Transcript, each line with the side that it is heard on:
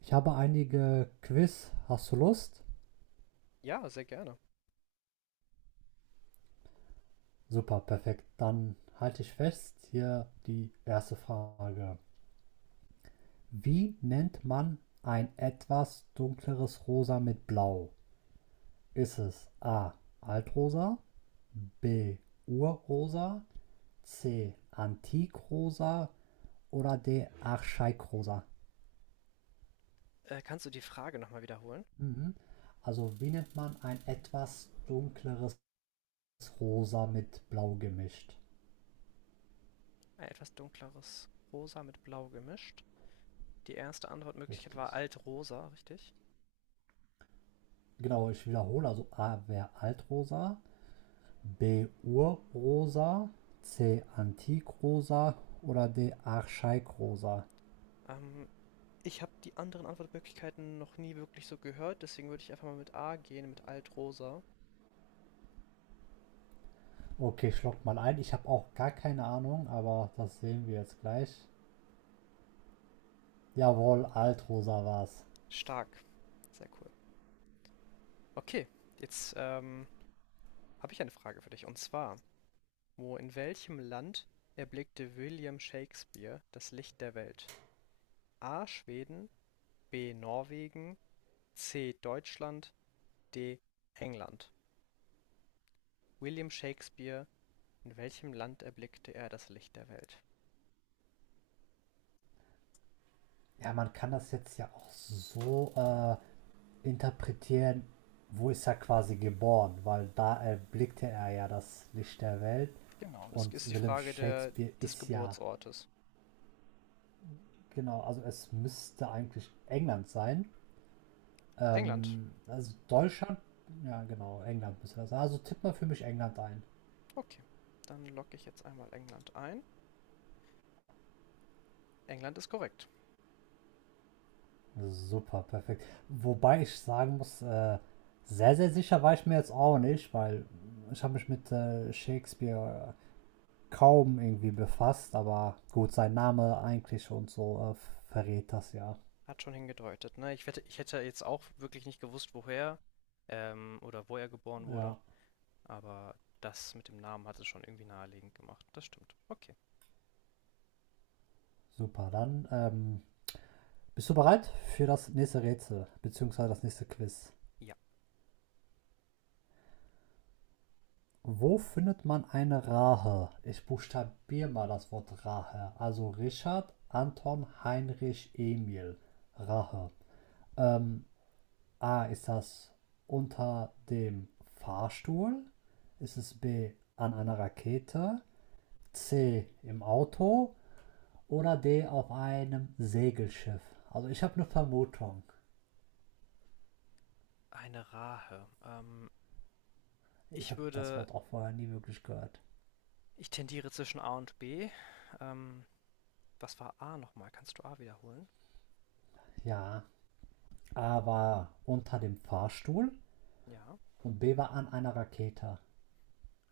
right: Ich habe einige Quiz. Hast du Lust?
left: Ja, sehr gerne.
right: Super, perfekt. Dann halte ich fest. Hier die erste Frage. Wie nennt man ein etwas dunkleres Rosa mit Blau? Ist es A. Altrosa, B. Urrosa, C. Antikrosa oder D. Archaikrosa?
left: Kannst du die Frage noch mal wiederholen?
right: Mhm. Also wie nennt man ein etwas dunkleres Rosa mit Blau gemischt?
left: Ein etwas dunkleres Rosa mit Blau gemischt. Die erste Antwortmöglichkeit
right: Richtig.
left: war Altrosa, richtig?
right: Genau, ich wiederhole. Also A wäre Altrosa, B Urrosa, C Antikrosa oder D Archaikrosa.
left: Ähm, Ich habe die anderen Antwortmöglichkeiten noch nie wirklich so gehört, deswegen würde ich einfach mal mit A gehen, mit Altrosa.
right: Okay, ich log mal ein. Ich habe auch gar keine Ahnung, aber das sehen wir jetzt gleich. Jawohl, Altrosa war's.
left: Stark. Sehr cool. Okay, jetzt habe ich eine Frage für dich. Und zwar, wo in welchem Land erblickte William Shakespeare das Licht der Welt? A. Schweden, B. Norwegen, C. Deutschland, D. England: William Shakespeare, in welchem Land erblickte er das Licht der Welt?
right: Ja, man kann das jetzt ja auch so interpretieren, wo ist er quasi geboren, weil da erblickte er ja das Licht der Welt
left: Genau, das ist
right: und
left: die
right: William
left: Frage der
right: Shakespeare
left: des
right: ist ja.
left: Geburtsortes.
right: Genau, also es müsste eigentlich England sein.
left: England.
right: Also Deutschland, ja genau, England müsste das sein. Also tipp mal für mich England ein.
left: Okay, dann logge ich jetzt einmal England ein. England ist korrekt.
right: Super, perfekt. Wobei ich sagen muss, sehr, sehr sicher war ich mir jetzt auch nicht, weil ich habe mich mit Shakespeare kaum irgendwie befasst, aber gut, sein Name eigentlich und so verrät das ja.
left: Hat schon hingedeutet, ne? Ich wette, ich hätte jetzt auch wirklich nicht gewusst, woher, oder wo er geboren wurde,
right: Ja,
left: aber das mit dem Namen hat es schon irgendwie naheliegend gemacht. Das stimmt. Okay.
right: super. Dann bist du bereit für das nächste Rätsel, beziehungsweise das nächste Quiz?
left: Ja,
right: Wo findet man eine Rahe? Ich buchstabiere mal das Wort Rahe. Also Richard, Anton, Heinrich, Emil. Rahe. Ähm, A, ist das unter dem Fahrstuhl? Ist es B, an einer Rakete? C, im Auto? Oder D, auf einem Segelschiff? Also ich habe eine Vermutung.
left: eine Rahe.
right: Ich
left: Ich
right: habe das
left: würde,
right: Wort auch vorher nie wirklich gehört.
left: Ich tendiere zwischen A und B. Ähm, was war A nochmal? Kannst du A wiederholen?
right: Ja, A war unter dem Fahrstuhl
left: Ja,
right: und B war an einer Rakete.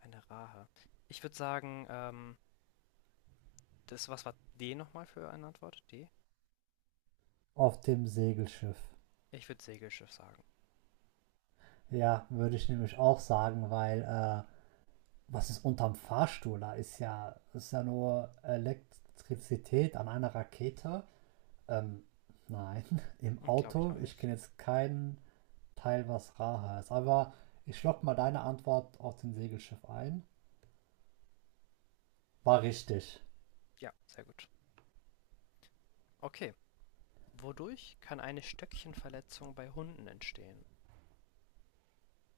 left: eine Rahe. Ich würde sagen, das, was war D nochmal für eine Antwort? D?
right: Auf dem Segelschiff.
left: Ich würde Segelschiff sagen.
right: Ja, würde ich nämlich auch sagen, weil was ist unterm Fahrstuhl? Da ist ja nur Elektrizität an einer Rakete. Ähm, nein, im
left: Hm, glaube ich
right: Auto,
left: auch
right: ich
left: nicht.
right: kenne jetzt keinen Teil, was rar heißt. Aber ich lock mal deine Antwort auf den Segelschiff ein. War richtig.
left: Ja, sehr gut. Okay. Wodurch kann eine Stöckchenverletzung bei Hunden entstehen?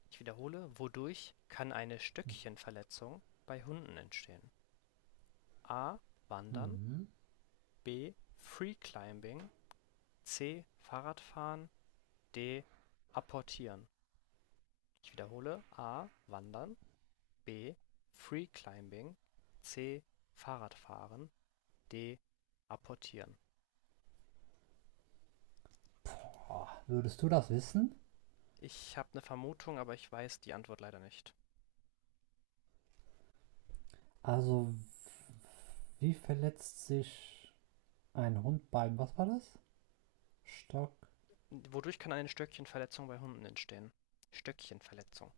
left: Ich wiederhole, wodurch kann eine Stöckchenverletzung bei Hunden entstehen? A. Wandern.
right: Mhm.
left: B. Free Climbing. C. Fahrradfahren. D. Apportieren. Ich wiederhole, A. Wandern. B. Freeclimbing. C. Fahrradfahren. D. Apportieren.
right: Boah, würdest du das wissen?
left: Ich habe eine Vermutung, aber ich weiß die Antwort leider nicht.
right: Also, wie verletzt sich ein Hund beim, was war das? Stock,
left: Wodurch kann eine Stöckchenverletzung bei Hunden entstehen? Stöckchenverletzung,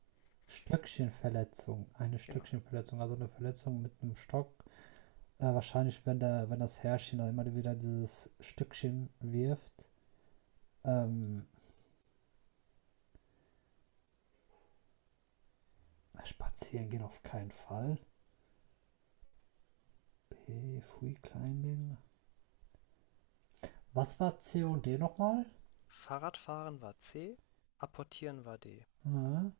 right: Stöckchenverletzung, eine
left: genau.
right: Stöckchenverletzung, also eine Verletzung mit einem Stock. Wahrscheinlich, wenn, der, wenn das Herrchen da immer wieder dieses Stückchen wirft. Ähm, spazieren gehen auf keinen Fall. B, Free Climbing. Was war C und D nochmal?
left: Fahrradfahren war C, Apportieren war D.
right: Hm?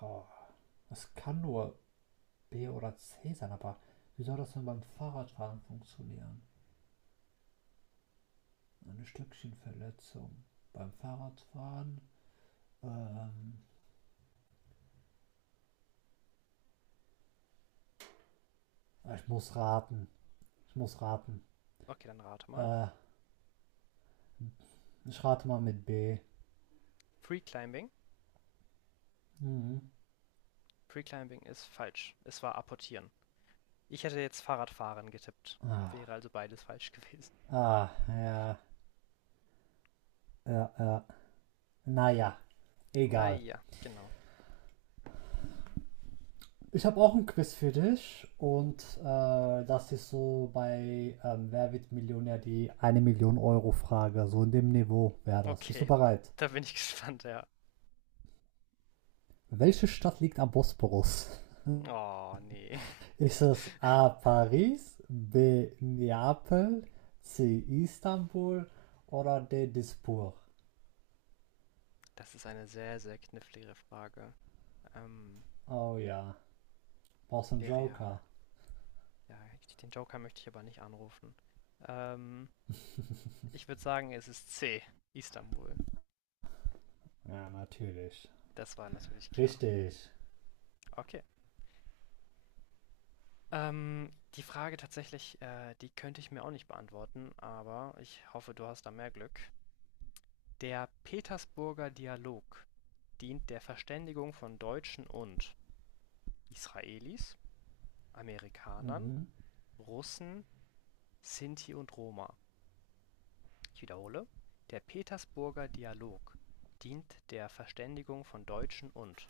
right: Oh, das kann nur B oder C sein, aber wie soll das denn beim Fahrradfahren funktionieren? Eine Stückchenverletzung. Beim Fahrradfahren? Ähm, ich muss raten. Ich muss raten.
left: Okay, dann rate mal.
right: Äh, Ich rate mal mit B.
left: Freeclimbing.
right: Mhm.
left: Freeclimbing ist falsch. Es war Apportieren. Ich hätte jetzt Fahrradfahren getippt.
right: Ah,
left: Wäre also beides falsch gewesen.
right: ah, ja, ja, ja. Naja,
left: Na
right: egal.
left: ja, genau.
right: Ich habe auch ein Quiz für dich und das ist so bei Wer wird Millionär die eine 1 Million Euro Frage. So in dem Niveau wäre das. Bist du
left: Okay,
right: bereit?
left: da bin ich gespannt, ja.
right: Welche Stadt liegt am Bosporus?
left: Oh, nee.
right: Ist es A. Paris, B. Neapel, C. Istanbul oder D. Dispur?
left: Das ist eine sehr, sehr knifflige Frage. Ähm,
right: Oh ja, brauchst du einen
left: wäre ja
right: Joker?
left: ja, ich, den Joker möchte ich aber nicht anrufen. Ähm, Ich würde sagen, es ist C, Istanbul.
right: Ja, natürlich.
left: Das war natürlich klar.
right: Richtig.
left: Okay. Die Frage tatsächlich, die könnte ich mir auch nicht beantworten, aber ich hoffe, du hast da mehr Glück. Der Petersburger Dialog dient der Verständigung von Deutschen und Israelis, Amerikanern,
right: Mhm.
left: Russen, Sinti und Roma. Ich wiederhole: Der Petersburger Dialog dient der Verständigung von Deutschen und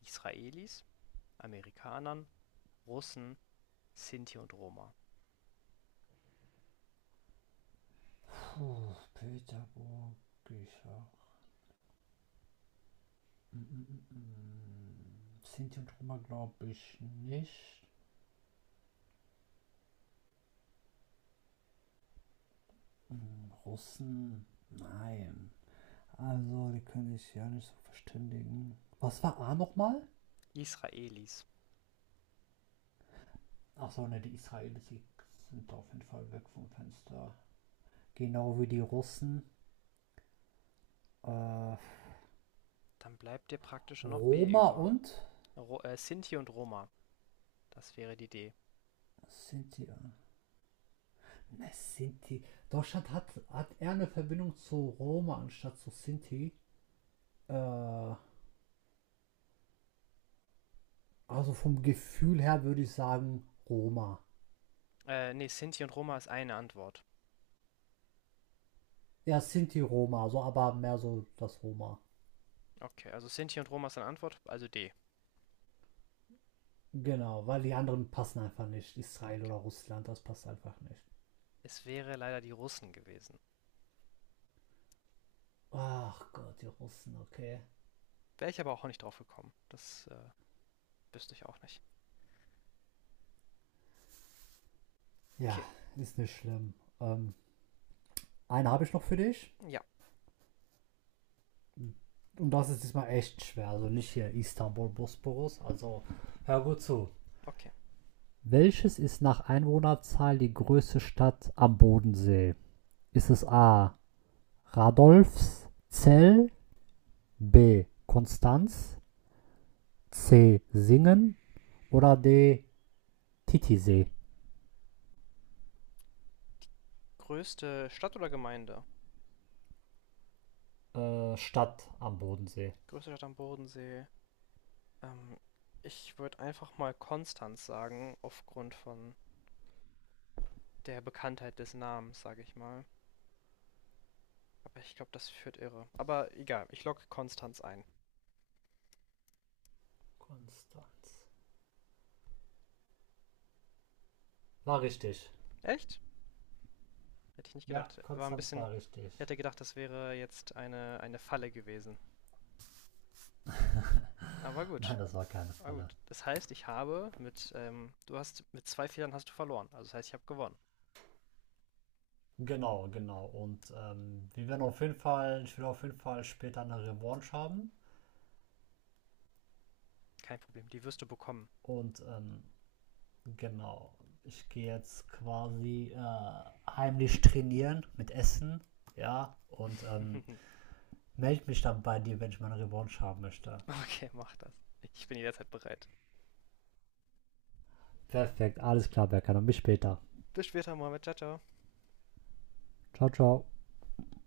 left: Israelis, Amerikanern, Russen, Sinti und Roma.
right: Puh, Peterburg, Bücher. Mm. Sinti und Roma glaube ich nicht. Russen, nein. Also, die können sich ja nicht so verständigen. Was war A nochmal?
left: Israelis.
right: Achso, ne, die Israelis sind auf jeden Fall weg vom Fenster. Genau wie die Russen. Äh,
left: Dann bleibt dir praktisch noch B
right: Roma
left: über.
right: und
left: Ro Sinti und Roma. Das wäre die D.
right: Sinti. Ja. Ne, Sinti. Deutschland hat, hat eher eine Verbindung zu Roma anstatt zu Sinti. Äh, also vom Gefühl her würde ich sagen Roma.
left: Nee, Sinti und Roma ist eine Antwort.
right: Ja, Sinti Roma, so aber mehr so das Roma.
left: Okay, also Sinti und Roma ist eine Antwort, also D.
right: Genau, weil die anderen passen einfach nicht. Israel
left: Okay.
right: oder Russland, das passt einfach nicht.
left: Es wäre leider die Russen gewesen.
right: Ach Gott, die Russen, okay.
left: Wäre ich aber auch nicht drauf gekommen. Das wüsste ich auch nicht.
right: Ja,
left: Okay,
right: ist nicht schlimm. Ähm, eine habe ich noch für dich.
left: ja,
right: Und das ist diesmal echt schwer. Also nicht hier Istanbul, Bosporus. Also hör gut zu.
left: okay.
right: Welches ist nach Einwohnerzahl die größte Stadt am Bodensee? Ist es A. Radolfszell, B. Konstanz, C. Singen oder D. Titisee.
left: Größte Stadt oder Gemeinde?
right: Stadt am Bodensee.
left: Größte Stadt am Bodensee. Ähm, Ich würde einfach mal Konstanz sagen, aufgrund von der Bekanntheit des Namens, sage ich mal. Aber ich glaube, das führt irre. Aber egal, ich logge Konstanz ein.
right: Konstanz. War richtig.
left: Echt? Hätte ich nicht
right: Ja,
left: gedacht. War ein
right: Konstanz
left: bisschen.
right: war richtig.
left: Ich hätte gedacht, das wäre jetzt eine Falle gewesen. Aber gut.
right: Nein, das war keine
left: Aber
right: Falle.
left: gut. Das heißt, ich habe mit, du hast, mit zwei Fehlern hast du verloren. Also das heißt, ich habe gewonnen.
right: Genau, genau. Und wir werden auf jeden Fall, ich will auf jeden Fall später eine Revanche haben.
left: Kein Problem, die wirst du bekommen.
right: Und genau, ich gehe jetzt quasi heimlich trainieren mit Essen. Ja, und melde mich dann bei dir, wenn ich meine Revanche haben möchte.
left: Okay, mach das. Ich bin jederzeit bereit.
right: Perfekt, alles klar, Berkan. Dann bis später.
left: Bis später, Mohammed. Ciao, ciao.
right: Ciao, ciao.